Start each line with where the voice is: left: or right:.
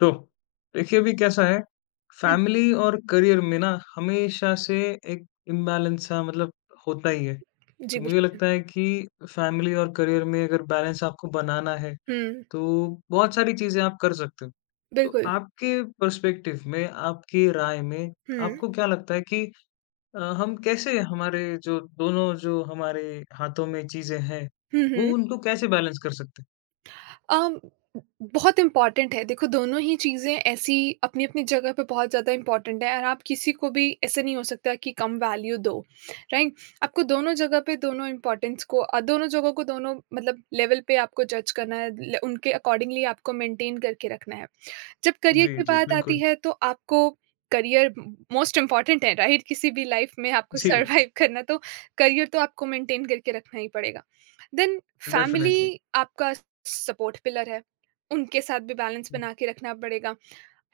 left: तो देखिए अभी कैसा है,
right: हुँ,
left: फैमिली और करियर में ना हमेशा से एक इम्बैलेंस सा मतलब होता ही है।
right: जी,
left: तो मुझे
right: बिल्कुल।
left: लगता है कि फैमिली और करियर में अगर बैलेंस आपको बनाना है,
right: हुँ,
left: तो बहुत सारी चीज़ें आप कर सकते हो। तो
right: बिल्कुल।
left: आपके पर्सपेक्टिव में, आपकी राय में
right: हुँ,
left: आपको क्या लगता है कि हम कैसे हमारे जो हमारे हाथों में चीज़ें हैं,
right: हुँ,
left: वो
right: हुँ।
left: उनको कैसे बैलेंस कर सकते
right: अम, बहुत इम्पॉर्टेंट है। देखो, दोनों ही चीज़ें ऐसी अपनी-अपनी जगह पे बहुत ज़्यादा इम्पॉर्टेंट हैं और आप किसी को भी ऐसे नहीं हो सकता कि कम वैल्यू दो, राइट? आपको दोनों जगह पे दोनों इम्पॉर्टेंस को दोनों जगहों को दोनों मतलब लेवल पे आपको जज करना है, ल उनके अकॉर्डिंगली आपको मेंटेन करके रखना है। जब
left: हैं?
right: करियर
left: जी,
right: की
left: जी,
right: बात आती
left: बिल्कुल।
right: है तो आपको करियर मोस्ट इम्पॉर्टेंट है, राइट? किसी भी लाइफ में आपको
left: जी, जी,
right: सर्वाइव करना तो करियर तो आपको मेंटेन करके रखना ही पड़ेगा। Then family
left: definitely.
right: आपका सपोर्ट पिलर है, उनके साथ भी बैलेंस
left: हुँ,
right: बना के रखना पड़ेगा।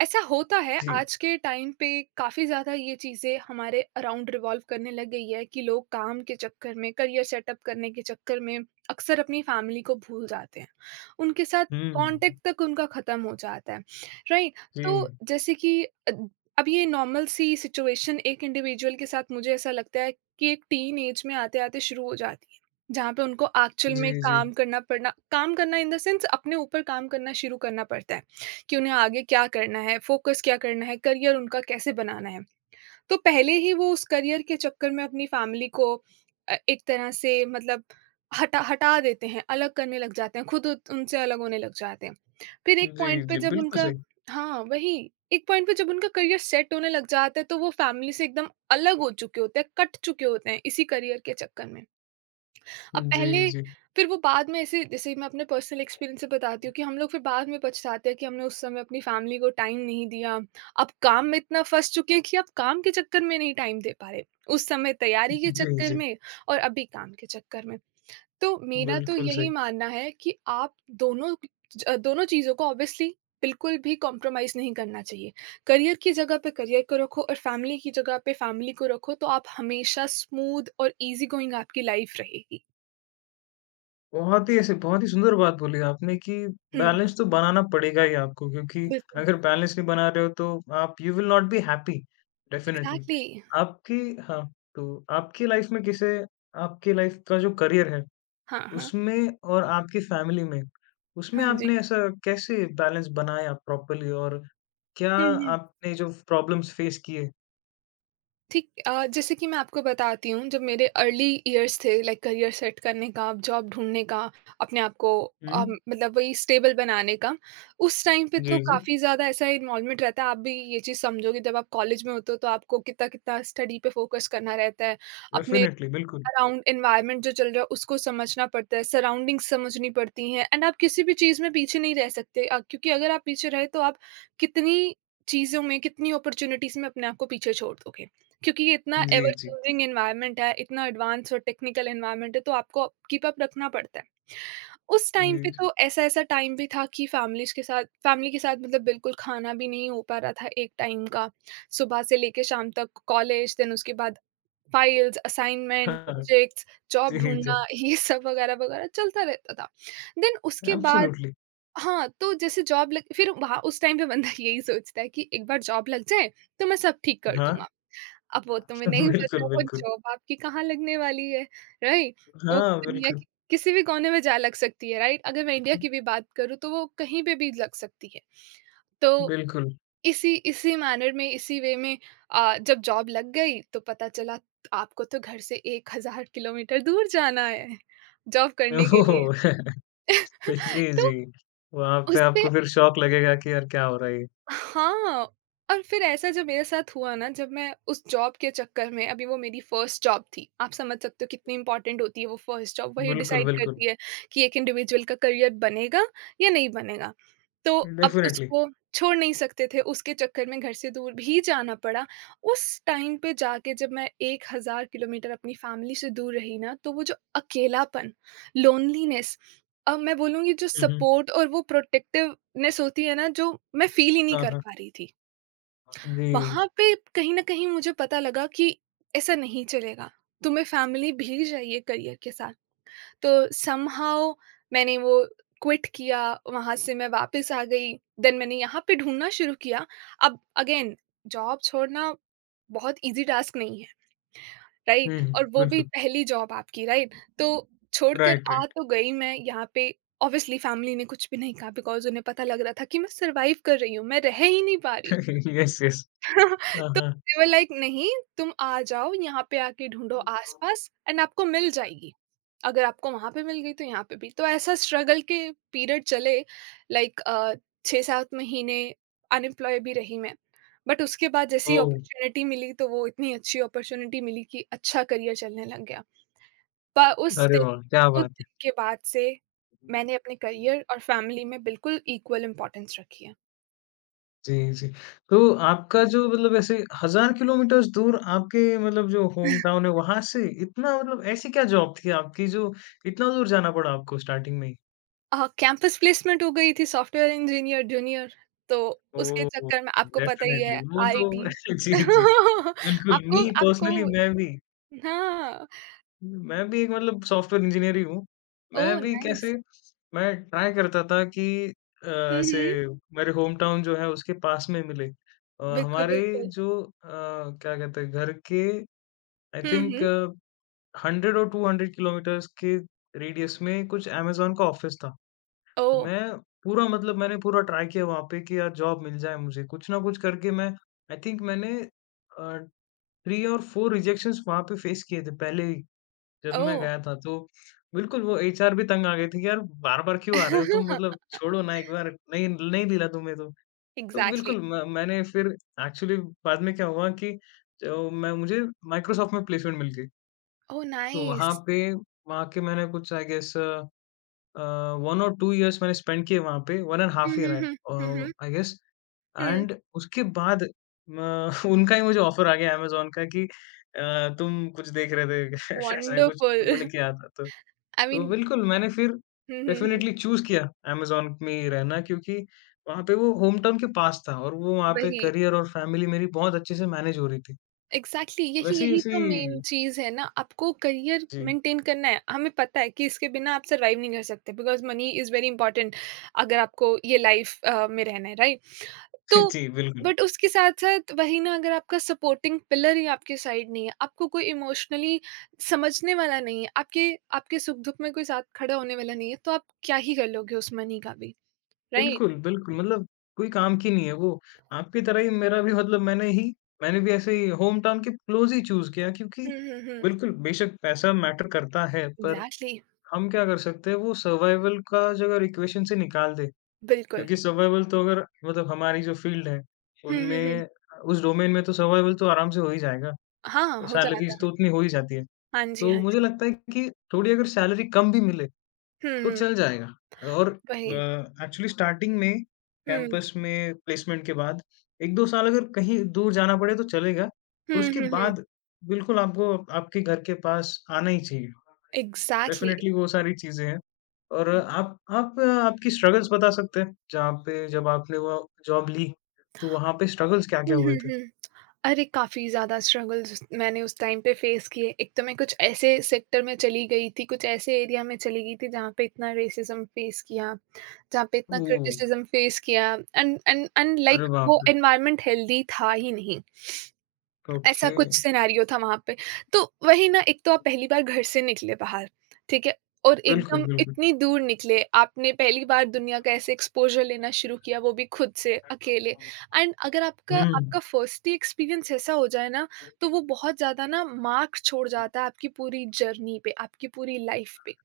right: ऐसा होता है
left: जी।
right: आज के टाइम पे, काफ़ी ज़्यादा ये चीज़ें हमारे अराउंड रिवॉल्व करने लग गई है कि लोग काम के चक्कर में, करियर सेटअप करने के चक्कर में अक्सर अपनी फैमिली को भूल जाते हैं। उनके साथ कॉन्टैक्ट
left: हुँ।
right: तक उनका ख़त्म हो जाता है, राइट?
left: जी।
right: तो जैसे कि अ, अब ये नॉर्मल सी सिचुएशन एक इंडिविजुअल के साथ मुझे ऐसा लगता है कि एक टीन एज में आते-आते शुरू हो जाती है, जहाँ पे उनको एक्चुअल
left: जी,
right: में
left: जी।
right: काम करना पड़ना काम करना इन द सेंस अपने ऊपर काम करना शुरू करना पड़ता है। कि उन्हें आगे क्या करना है, फ़ोकस क्या करना है, करियर उनका कैसे बनाना है। तो पहले ही वो उस करियर के चक्कर में अपनी फैमिली को एक तरह से मतलब हटा हटा देते हैं, अलग करने लग जाते हैं, खुद उत उनसे अलग होने लग जाते हैं। फिर एक
left: जी,
right: पॉइंट पे
left: जी,
right: जब
left: बिल्कुल
right: उनका
left: सही।
right: हाँ, वही। एक पॉइंट पे जब उनका करियर सेट होने लग जाता है, तो वो फैमिली से एकदम अलग हो चुके होते हैं, कट चुके होते हैं इसी करियर के चक्कर में। अब
left: जी,
right: पहले
left: जी।
right: फिर वो बाद में ऐसे, जैसे मैं अपने पर्सनल एक्सपीरियंस से बताती हूँ, कि हम लोग फिर बाद में पछताते हैं कि हमने उस समय अपनी फैमिली को टाइम नहीं दिया। अब काम में इतना फँस चुके हैं कि अब काम के चक्कर में नहीं टाइम दे पा रहे। उस समय तैयारी के
left: जी,
right: चक्कर
left: जी,
right: में और अभी काम के चक्कर में। तो मेरा तो
left: बिल्कुल
right: यही
left: सही।
right: मानना है कि आप दोनों ज दोनों चीज़ों को ऑब्वियसली बिल्कुल भी कॉम्प्रोमाइज़ नहीं करना चाहिए। करियर की जगह पे करियर को रखो और फैमिली की जगह पे फैमिली को रखो, तो आप हमेशा स्मूथ और ईज़ी गोइंग आपकी लाइफ़ रहेगी।
left: बहुत ही ऐसे बहुत ही सुंदर बात बोली आपने कि
right: हुँ।
left: बैलेंस तो बनाना पड़ेगा ही आपको क्योंकि
right: बिल्कुल,
left: अगर बैलेंस नहीं बना रहे हो तो आप you will not be happy definitely.
right: Exactly.
left: आपकी हाँ, तो आपकी लाइफ़ में किसे आपकी लाइफ़ का जो करियर है,
right: हाँ, हाँ।
left: उसमें और आपकी फ़ैमिली में, उसमें
right: हाँ जी।
left: आपने ऐसा कैसे बैलेंस बनाया प्रॉपर्ली और क्या
right: हुँ, हुँ।
left: आपने जो प्रॉब्लम्स फ़ेस किए?
right: ठीक। जैसे कि मैं आपको बताती हूँ, जब मेरे अर्ली इयर्स थे लाइक करियर सेट करने का, जॉब ढूँढने का, अपने आप को
left: हुँ।
right: मतलब वही स्टेबल बनाने का, उस टाइम पे तो
left: जी, जी।
right: काफ़ी ज़्यादा ऐसा इन्वॉल्वमेंट रहता है। आप भी ये चीज़ समझोगे, जब आप कॉलेज में होते हो तो आपको कितना-कितना स्टडी पे फ़ोकस करना रहता है, अपने
left: डेफ़िनेटली, बिल्कुल।
right: अराउंड एनवायरनमेंट जो चल रहा है उसको समझना पड़ता है, सराउंडिंग्स समझनी पड़ती हैं, एंड आप किसी भी चीज़ में पीछे नहीं रह सकते क्योंकि अगर आप पीछे रहे तो आप कितनी चीज़ों में, कितनी अपॉर्च्युनिटीज़ में अपने आप को पीछे छोड़ दोगे। क्योंकि ये इतना
left: जी,
right: एवर
left: जी।
right: चेंजिंग एनवायरनमेंट है, इतना एडवांस और टेक्निकल एनवायरनमेंट है, तो आपको कीप अप रखना पड़ता है। उस टाइम
left: जी,
right: पे
left: जी।
right: तो ऐसा-ऐसा टाइम भी था कि फैमिलीज़ के साथ फैमिली के साथ मतलब बिल्कुल खाना भी नहीं हो पा रहा था एक टाइम का, सुबह से लेके शाम तक कॉलेज, देन उसके बाद फाइल्स, असाइनमेंट,
left: हाँ, हाँ।
right: प्रोजेक्ट्स, जॉब
left: जी, जी।
right: ढूँढना ये सब वगैरह-वगैरह चलता रहता था। देन उसके बाद
left: एब्सोल्यूटली।
right: हाँ, तो जैसे जॉब लग, फिर वहाँ उस टाइम पे बंदा यही सोचता है कि एक बार जॉब लग जाए, तो मैं सब ठीक कर
left: हाँ।
right: दूँगा। अब वो तुम्हें नहीं पता
left: बिल्कुल,
right: वो
left: बिल्कुल।
right: जॉब आपकी कहाँ लगने वाली है, राइट? वो
left: हाँ,
right: दुनिया
left: बिल्कुल।
right: के किसी भी कोने में जा लग सकती है, राइट? अगर मैं इंडिया की भी बात करूँ, तो वो कहीं पे भी लग सकती है। तो
left: बिल्कुल।
right: इसी इसी मैनर में, इसी वे में जब जॉब लग गई तो पता चला आपको तो घर से 1000 किलोमीटर दूर जाना है, जॉब करने के लिए।
left: ओह! जी,
right: तो
left: जी। वहाँ पे
right: उसपे
left: आपको फिर शॉक लगेगा कि यार क्या हो रहा है ये?
right: हाँ, और फिर ऐसा जब मेरे साथ हुआ ना, जब मैं उस जॉब के चक्कर में, अभी वो मेरी फर्स्ट जॉब थी, आप समझ सकते हो कितनी इम्पोर्टेंट होती है वो फर्स्ट जॉब, वही
left: बिल्कुल,
right: डिसाइड
left: बिल्कुल।
right: करती है कि एक इंडिविजुअल का करियर बनेगा या नहीं बनेगा। तो अब
left: डेफ़िनेटली।
right: उसको छोड़ नहीं सकते थे, उसके चक्कर में घर से दूर भी जाना पड़ा। उस टाइम पे जाके जब मैं 1000 किलोमीटर अपनी फैमिली से दूर रही ना, तो वो जो अकेलापन, लोनलीनेस, अब मैं बोलूँगी जो
left: हुँ, हुँ।
right: सपोर्ट और वो प्रोटेक्टिवनेस होती है ना, जो मैं फ़ील ही नहीं
left: हाँ,
right: कर
left: हाँ।
right: पा रही थी।
left: जी।
right: वहाँ पे कहीं न कहीं मुझे पता लगा कि ऐसा नहीं चलेगा, तुम्हें फ़ैमिली भी चाहिए करियर के साथ। तो समहाउ मैंने वो क्विट किया, वहाँ से मैं वापस आ गई, देन मैंने यहाँ पे ढूँढना शुरू किया। अब अगेन जॉब छोड़ना बहुत ईज़ी टास्क नहीं है। राइट?
left: Hmm, hmm.
right: और वो भी
left: बिल्कुल।
right: पहली जॉब आपकी, राइट? तो छोड़कर
left: राइट,
right: आ
left: राइट।
right: तो गई मैं यहाँ पे, ऑब्वियसली फैमिली ने कुछ भी नहीं कहा बिकॉज़ उन्हें पता लग रहा था कि मैं सर्वाइव कर रही हूँ, मैं रह ही नहीं पा रही। हूँ।
left: Yes, yes. हाँ,
right: तो
left: हाँ।
right: दे वर लाइक नहीं, तुम आ जाओ यहाँ पे, आके ढूँढो आस-पास एंड आपको मिल जाएगी। अगर आपको वहाँ पे मिल गई तो यहाँ पे भी। तो ऐसा स्ट्रगल के पीरियड चले लाइक 6-7 महीने अनएम्प्लॉय भी रही मैं। बट उसके बाद जैसे ही
left: ओह!
right: अपॉर्च्युनिटी मिली, तो वो इतनी अच्छी अपॉर्च्युनिटी मिली कि अच्छा करियर चलने लग गया। पर
left: अरे वाह! क्या
right: उस
left: बात
right: दिन के बाद से
left: है।
right: मैंने अपने करियर और फैमिली में बिल्कुल इक्वल इम्पोर्टेंस रखी
left: जी, जी। तो आपका जो मतलब ऐसे 1000 किलोमीटर्स दूर आपके मतलब जो
right: है।
left: होम टाउन है वहाँ से इतना मतलब ऐसी क्या जॉब थी आपकी जो इतना दूर जाना पड़ा आपको स्टार्टिंग में ही?
right: कैंपस प्लेसमेंट हो गई थी, सॉफ्टवेयर इंजीनियर जूनियर, तो उसके
left: ओह!
right: चक्कर में आपको पता ही है
left: डेफ़िनेटली वो तो
right: आईटी
left: जी, जी। बिल्कुल
right: आपको
left: मी
right: आपको
left: पर्सनली
right: हाँ,
left: मैं भी एक मतलब सॉफ्टवेयर इंजीनियर ही हूँ।
right: ओह
left: मैं भी
right: नाइस।
left: कैसे मैं ट्राई करता था कि अ,
right: हुँ,
left: ऐसे
right: हुँ।
left: मेरे होम टाउन जो है उसके पास में मिले।
right: बिल्कुल,
left: हमारे
right: बिल्कुल।
left: जो क्या कहते हैं घर के आई
right: हुँ,
left: थिंक
right: हुँ।
left: 100 और 200 किलोमीटर्स के रेडियस में कुछ अमेज़न का ऑफ़िस था। तो
right: ओह!
left: मैं पूरा मतलब मैंने पूरा ट्राई किया वहाँ पे कि यार जॉब मिल जाए मुझे, कुछ ना कुछ करके मैं आई थिंक मैंने अ, 3 और 4 रिजेक्शंस वहाँ पे फ़ेस किए थे पहले ही जब मैं
right: ओह!
left: गया था। तो बिल्कुल वो एचआर भी तंग आ गए थे कि यार बार-बार क्यों आ रहे हो तुम मतलब छोड़ो ना एक बार नहीं नहीं मिला तुम्हें तो। तो
right: एग्ज़ैक्टली।
left: बिल्कुल म मैंने फिर एक्चुअली बाद में क्या हुआ कि अ, मैं मुझे माइक्रोसॉफ्ट में प्लेसमेंट मिल गई।
right: ओह
left: तो वहाँ
right: नाइस।
left: पे वहाँ के मैंने कुछ आई गेस 1 और 2 इयर्स मैंने स्पेंड किए वहाँ पे 1 and
right: hmm,
left: half year
right: hmm, hmm. Hmm, hmm.
left: I guess
right: hmm,
left: and उसके बाद म उनका ही मुझे ऑफर आ गया अमेज़न का कि तुम कुछ देख रहे थे ऐसा कुछ
right: वंडरफुल।
left: उन्होंने किया था तो।
right: आई
left: तो
right: मीन,
left: बिल्कुल मैंने फिर
right: hmm, hmm, hmm.
left: Definitely choose किया अमेज़न में ही रहना क्योंकि वहाँ पे वो होम टाउन के पास था और वो वहाँ पे
right: वही।
left: करियर और फैमिली मेरी बहुत अच्छे से मैनेज हो रही थी।
right: एग्जैक्टली exactly, यही यही
left: वैसी-वैसी
right: तो मेन चीज है ना, आपको करियर
left: जी,
right: मेंटेन करना है, हमें पता है कि इसके बिना आप सरवाइव नहीं कर सकते because money is very important, अगर आपको ये लाइफ में रहना है, राइट? तो
left: जी बिल्कुल।
right: बट उसके साथ साथ वही ना, अगर आपका सपोर्टिंग पिलर ही आपके साइड नहीं है, आपको कोई इमोशनली समझने वाला नहीं है, आपके आपके सुख दुख में कोई साथ खड़ा होने वाला नहीं है, तो आप क्या ही कर लोगे उस मनी का भी, राइट?
left: बिल्कुल, बिल्कुल, मतलब कोई काम की नहीं है वो। आपकी तरह ही मेरा भी मतलब मैंने भी ऐसे ही होम टाउन के क्लोज़ ही चूज़ किया क्योंकि
right: हम्म हम्म हम्म
left: बिल्कुल, बेशक पैसा मैटर करता है, पर
right: एग्जैक्टली।
left: हम क्या कर सकते हैं वो सर्वाइवल का जो अगर इक्वेशन से निकाल दें,
right: बिल्कुल।
left: क्योंकि सर्वाइवल तो अगर मतलब हमारी जो फ़ील्ड है,
right: हम्म हम्म हम्म
left: उनमें उस डोमेन में तो सर्वाइवल तो आराम से हो ही जाएगा,
right: हाँ हो जाता।
left: सैलरीज़ तो उतनी हो ही जाती है।
right: हाँ जी,
left: तो
right: हाँ
left: मुझे
right: जी।
left: लगता है कि थोड़ी अगर सैलरी कम भी मिले,
right: हुँ,
left: तो
right: हुँ,
left: चल जाएगा और
right: वही।
left: एक्चुअली स्टार्टिंग में
right: हुँ,
left: कैंपस में प्लेसमेंट के बाद 1-2 साल अगर कहीं दूर जाना पड़े तो चलेगा और
right: हुँ,
left: उसके
right: हुँ, हुँ,
left: बाद बिल्कुल आपको आपके घर के पास आना ही चाहिए।
right: एग्ज़ैक्टली।
left: डेफ़िनेटली वो सारी चीज़ें हैं और आप आपकी स्ट्रगल्स बता सकते हैं, जहाँ पे जब आपने वो जॉब ली, तो वहाँ पे स्ट्रगल्स
right: हुँ,
left: क्या-क्या
right: हुँ,
left: हुए थे?
right: हुँ। अरे! काफ़ी ज़्यादा स्ट्रगल्स मैंने उस टाइम पे फ़ेस किए। एक तो मैं कुछ ऐसे सेक्टर में चली गई थी, कुछ ऐसे एरिया में चली गई थी जहाँ पे इतना रेसिज़्म फ़ेस किया, जहाँ पे इतना
left: ओह!
right: क्रिटिसिज़्म फ़ेस किया एंड एंड एंड लाइक
left: अरे बाप
right: वो
left: रे!
right: एनवायरनमेंट हेल्दी था ही नहीं। ऐसा
left: ओके।
right: कुछ सिनेरियो था वहाँ पे। तो वही ना, एक तो आप पहली बार घर से निकले बाहर, ठीक है? और
left: बिल्कुल,
right: एकदम
left: बिल्कुल।
right: इतनी दूर निकले, आपने पहली बार दुनिया का ऐसे एक्सपोज़र लेना शुरू किया, वो भी खुद से, अकेले, एंड अगर आपका आपका
left: हुँ।
right: फर्स्ट ही एक्सपीरियंस ऐसा हो जाए ना, तो वो बहुत ज़्यादा ना मार्क छोड़ जाता है आपकी पूरी जर्नी पे, आपकी पूरी लाइफ़ पे।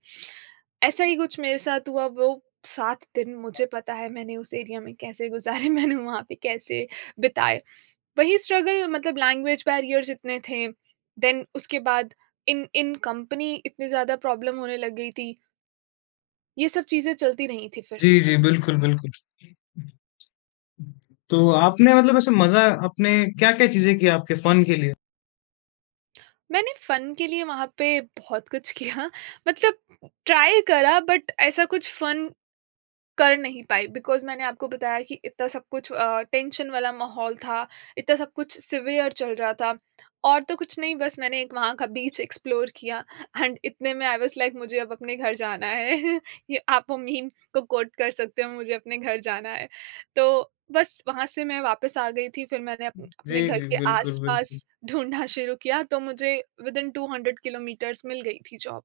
right: ऐसा ही कुछ मेरे साथ हुआ, वो 7 दिन मुझे पता है मैंने उस एरिया में कैसे गुज़ारे, मैंने वहाँ पे कैसे बिताए। वही स्ट्रगल, मतलब लैंग्वेज बैरियर्स इतने थे, देन उसके बाद इन इन कंपनी इतनी ज़्यादा प्रॉब्लम होने लग गई थी, ये सब चीज़ें चलती रही थी फिर।
left: जी, जी, बिल्कुल, बिल्कुल। तो आपने मतलब ऐसे मज़ा आपने क्या-क्या चीज़ें की आपके फन के लिए?
right: मैंने फ़न के लिए वहाँ पे बहुत कुछ किया मतलब ट्राई करा, बट ऐसा कुछ फ़न कर नहीं पाई बिकॉज़ मैंने आपको बताया कि इतना सब कुछ टेंशन वाला माहौल था, इतना सब कुछ सिवियर चल रहा था, और तो कुछ नहीं, बस मैंने एक वहाँ का बीच एक्सप्लोर किया, एंड इतने में आई वाज़ लाइक मुझे अब अपने घर जाना है। ये आप वो मीम को कोट कर सकते हो, मुझे अपने घर जाना है। तो बस वहाँ से मैं वापस आ गई थी, फिर मैंने अप अपने
left: जी,
right: घर
left: जी,
right: के
left: बिल्कुल,
right: आस-पास
left: बिल्कुल।
right: ढूँढना शुरू किया, तो मुझे विदिन 200 किलोमीटर्स मिल गई थी जॉब।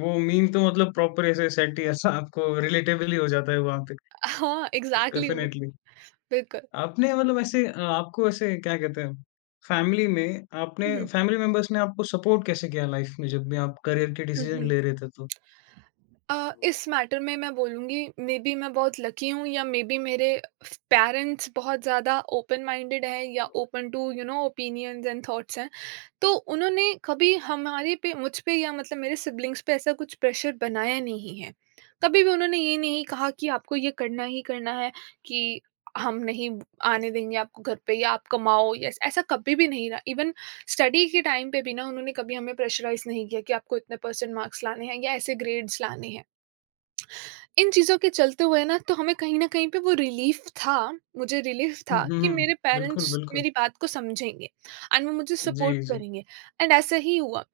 left: वो मीम तो मतलब प्रॉपर ऐसे सेट ही ऐसा आपको रिलेटेबल ही हो जाता है वहाँ पे,
right: हाँ, एग्ज़ैक्टली वो।
left: डेफ़िनेटली।
right: बिल्कुल।
left: आपने मतलब ऐसे आपको ऐसे क्या कहते हैं,
right: हुँ, हुँ।
left: फैमिली मेंबर्स ने आपको सपोर्ट कैसे किया लाइफ़ में जब भी आप करियर के
right: हुँ,
left: डिसीज़न
right: हुँ।
left: ले रहे थे तो?
right: इस मैटर में मैं बोलूँगी मे बी मैं बहुत लकी हूँ या मे बी मेरे फ पेरेंट्स बहुत ज़्यादा ओपन माइंडेड हैं या open to you know opinions and thoughts हैं। तो उन्होंने कभी हमारे पे मुझ पे या मतलब मेरे सिबलिंग्स पे ऐसा कुछ प्रेशर बनाया नहीं है। कभी भी उन्होंने ये नहीं कहा कि आपको ये करना ही करना है, कि हम नहीं आने देंगे आपको घर पे या आप कमाओ या ऐस ऐसा कभी भी नहीं रहा। इवन स्टडी के टाइम पे भी ना उन्होंने कभी हमें प्रेशराइज़ नहीं किया कि आपको इतने परसेंट मार्क्स लाने हैं या ऐसे ग्रेड्स लाने हैं। इन चीज़ों के चलते हुए ना तो हमें कहीं न कहीं पे वो रिलीफ़ था, मुझे रिलीफ़
left: हुँ,
right: था
left: हुँ,
right: कि मेरे
left: हुँ। बिल्कुल,
right: पेरेंट्स
left: बिल्कुल।
right: मेरी बात को समझेंगे एंड वो मुझे सपोर्ट
left: जी, जी।
right: करेंगे एंड ऐसा ही हुआ।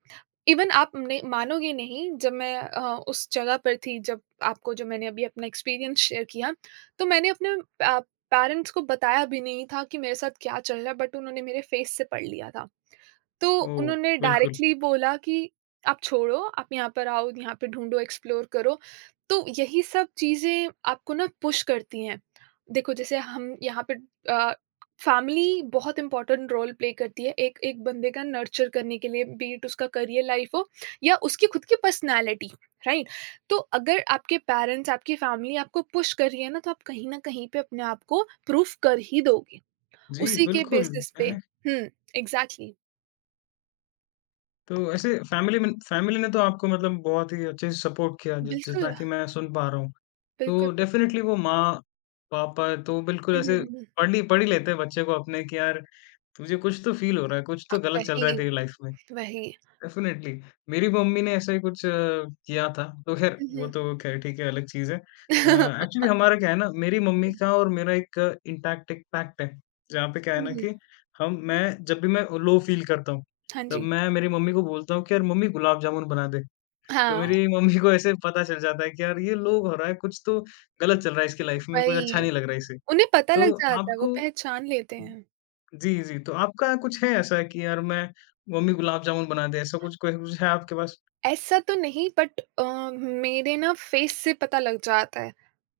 right: इवन आप ने मानोगे नहीं जब मैं उस जगह पर थी जब आपको जो मैंने अभी अपना एक्सपीरियंस शेयर किया, तो मैंने अपने अ, पेरेंट्स को बताया भी नहीं था कि मेरे साथ क्या चल रहा है बट उन्होंने मेरे फेस से पढ़ लिया था। तो
left: ओह!
right: उन्होंने
left: बिल्कुल।
right: डायरेक्टली बोला कि आप छोड़ो, आप यहाँ पर आओ, यहाँ पे ढूँढो, एक्सप्लोर करो। तो यही सब चीज़ें आपको ना पुश करती हैं। देखो जैसे हम यहाँ पे अ, फैमिली बहुत इम्पोर्टेंट रोल प्ले करती है एक एक बंदे का नर्चर करने के लिए, बी इट उसका करियर लाइफ हो या उसकी खुद की पर्सनैलिटी, राइट? तो अगर आपके पेरेंट्स, आपकी फैमिली आपको पुश कर रही है ना, तो आप कहीं न कहीं पे अपने आप को प्रूफ कर ही दोगे,
left: जी,
right: उसी के
left: बिल्कुल।
right: बेसिस पे।
left: हैं,
right: हुँ, एग्ज़ैक्टली।
left: तो ऐसे फैमिली ने तो आपको मतलब बहुत ही अच्छे से सपोर्ट किया जि जितना
right: बिल्कुल।
left: कि मैं सुन पा रहा हूँ।
right: बिल्कुल,
left: तो
right: बिल
left: डेफ़िनेटली वो माँ, पापा तो बिल्कुल
right: हुँ, हुँ,
left: ऐसे
right: हुँ, हुँ।
left: पढ़ ही लेते हैं बच्चे को अपने कि यार तुझे कुछ तो फ़ील हो रहा है, कुछ तो गलत चल
right: वही,
left: रहा है तेरी लाइफ़ में।
right: वही।
left: डेफ़िनेटली, मेरी मम्मी ने ऐसा ही कुछ किया था, तो ख़ैर
right: हुँ,
left: वो
right: हुँ।
left: तो ख़ैर ठीक है अलग चीज़ है। एक्चुअली हमारा क्या है ना मेरी
right: हुँ,
left: मम्मी
right: हुँ।
left: का और मेरा एक इंटैक्ट एक पैक्ट है, जहाँ पे क्या है ना कि हम मैं जब भी मैं लो फ़ील करता हूँ,
right: हाँ
left: तब
right: जी।
left: मैं मेरी मम्मी को बोलता हूँ कि यार मम्मी गुलाब जामुन बना दे। तो
right: हाँ,
left: मेरी मम्मी को ऐसे पता चल जाता है कि यार ये लो हो रहा है, कुछ तो गलत चल रहा है इसकी लाइफ़ में, कुछ अच्छा
right: वही।
left: नहीं लग रहा है इसे।
right: उन्हें पता
left: तो
right: लग जाता है, वो
left: आपको
right: पहचान लेते हैं।
left: जी, जी, तो आपका कुछ है ऐसा कि यार मैं मम्मी गुलाब जामुन बना दे, ऐसा कुछ कोई कुछ है आपके पास?
right: ऐसा तो नहीं बट मेरे ना फेस से पता लग जाता है।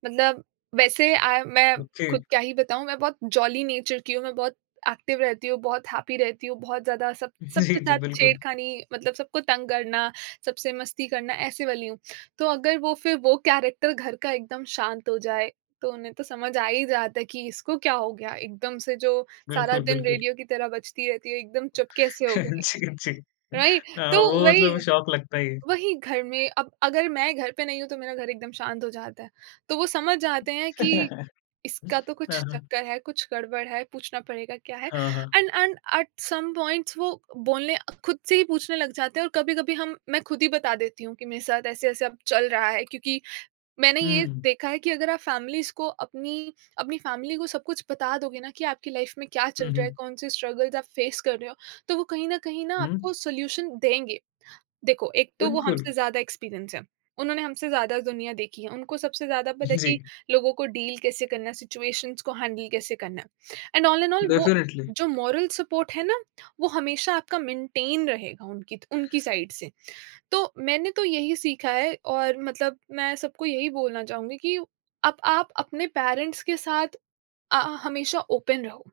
right: मतलब वैसे मैं
left: ओके।
right: खुद क्या ही बताऊँ, मैं बहुत जॉली नेचर की हूँ, मैं बहुत एक्टिव रहती हूँ, बहुत हैप्पी रहती हूँ, बहुत ज़्यादा सब
left: जी,
right: सबके
left: जी,
right: साथ
left: बिल्कुल,
right: छेड़खानी, मतलब सबको तंग करना, सबसे मस्ती करना ऐसे वाली हूँ। तो अगर वो फिर वो कैरेक्टर घर का एकदम शांत हो जाए, तो उन्हें तो समझ आ ही जाता है कि इसको क्या हो गया? एकदम से जो सारा
left: बिल्कुल,
right: दिन
left: बिल्कुल।
right: रेडियो की तरह बजती रहती है, एकदम चुपके से हो गई,
left: जी, जी।
right: राइट?
left: हाँ,
right: तो
left: वो
right: वही
left: मतलब शौक लगता ही है।
right: वही घर में अब अगर मैं घर पे नहीं हूँ तो मेरा घर एकदम शांत हो जाता है। तो वो समझ जाते हैं कि इसका तो कुछ
left: हाँ, हाँ।
right: चक्कर है, कुछ गड़बड़ है, पूछना पड़ेगा क्या है?
left: हाँ, हाँ।
right: And and at some points वो बोलने खुद से ही पूछने लग जाते हैं और कभी-कभी हम मैं खुद ही बता देती हूँ कि मेरे साथ ऐसे-ऐसे अब चल रहा है क्योंकि मैंने ये
left: हुँ,
right: देखा है कि अगर आप फैमिलीज़ को अपनी अपनी फैमिली को सब कुछ बता दोगे ना कि आपकी लाइफ में क्या चल
left: हुँ,
right: रहा है,
left: हुँ,
right: कौन से स्ट्रगल्स आप फेस कर रहे हो, तो वो कहीं न कहीं ना
left: हुँ,
right: आपको सॉल्यूशन देंगे। देखो, एक तो वो
left: बिल्कुल।
right: हमसे ज़्यादा एक्सपीरियंस है। उन्होंने हमसे ज़्यादा दुनिया देखी है। उनको सबसे ज़्यादा पता है
left: जी,
right: कि लोगों को डील कैसे करना है, सिचुएशंस को हैंडल कैसे करना है। एंड ऑल इन ऑल वो
left: डेफ़िनेटली।
right: जो मॉरल सपोर्ट है ना, वो हमेशा आपका मेंटेन रहेगा उनकी उनकी साइड से। तो मैंने तो यही सीखा है और मतलब मैं सबको यही बोलना चाहूँगी कि अब आप अपने पेरेंट्स के साथ हमेशा ओपन रहो।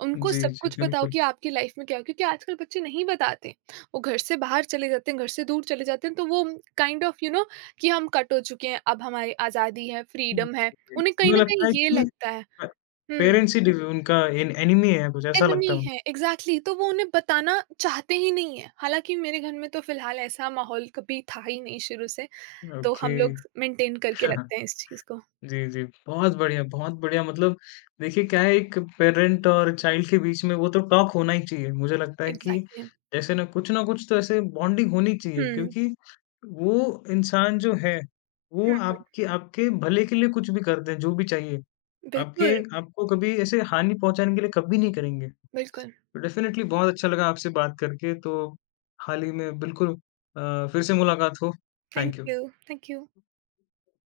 right: उनको
left: जी,
right: सब
left: जी,
right: कुछ बताओ
left: बिल्कुल।
right: कि आपकी लाइफ में क्या हो क्योंकि आजकल बच्चे नहीं बताते। वो घर से बाहर चले जाते हैं, घर से दूर चले जाते हैं तो वो काइंड ऑफ यू नो कि हम कट हो चुके हैं, अब हमारी आज़ादी है,
left: हुँ,
right: फ्रीडम है,
left: जी।
right: उन्हें कहीं
left: मुझे
right: ना
left: लगता
right: कहीं
left: है
right: ये
left: कि
right: लगता है।
left: अ,
right: हम्म,
left: पेरेंट्स ही डिव उनका एन एनिमी है कुछ ऐसा
right: एनमी
left: लगता है
right: है, एग्जैक्टली exactly, तो वो उन्हें बताना चाहते ही नहीं है, हालांकि मेरे घर में तो फिलहाल ऐसा माहौल कभी था ही नहीं शुरू से।
left: मुझे।
right: तो हम
left: ओके।
right: लोग मेंटेन करके रखते हैं इस चीज़ को।
left: जी, जी। बहुत बढ़िया मतलब देखिए क्या है एक पेरेंट और चाइल्ड के बीच में वो तो टॉक होना ही चाहिए। मुझे लगता है कि
right: एग्जैक्टली exactly.
left: जैसे ना कुछ तो ऐसे बॉन्डिंग होनी चाहिए
right: हम्म।
left: क्योंकि वो इंसान जो है, वो
right: हम्म,
left: आपके आपके भले के लिए कुछ भी करते हैं, जो भी चाहिए। आपके
right: बिल्कुल।
left: आपको कभी ऐसे हानि पहुँचाने के लिए कभी नहीं करेंगे।
right: बिल्कुल।
left: तो डेफ़िनेटली बहुत अच्छा लगा आपसे बात करके तो हाल ही में बिल्कुल फिर से मुलाकात हो।
right: Thank
left: thank you.
right: You, thank you.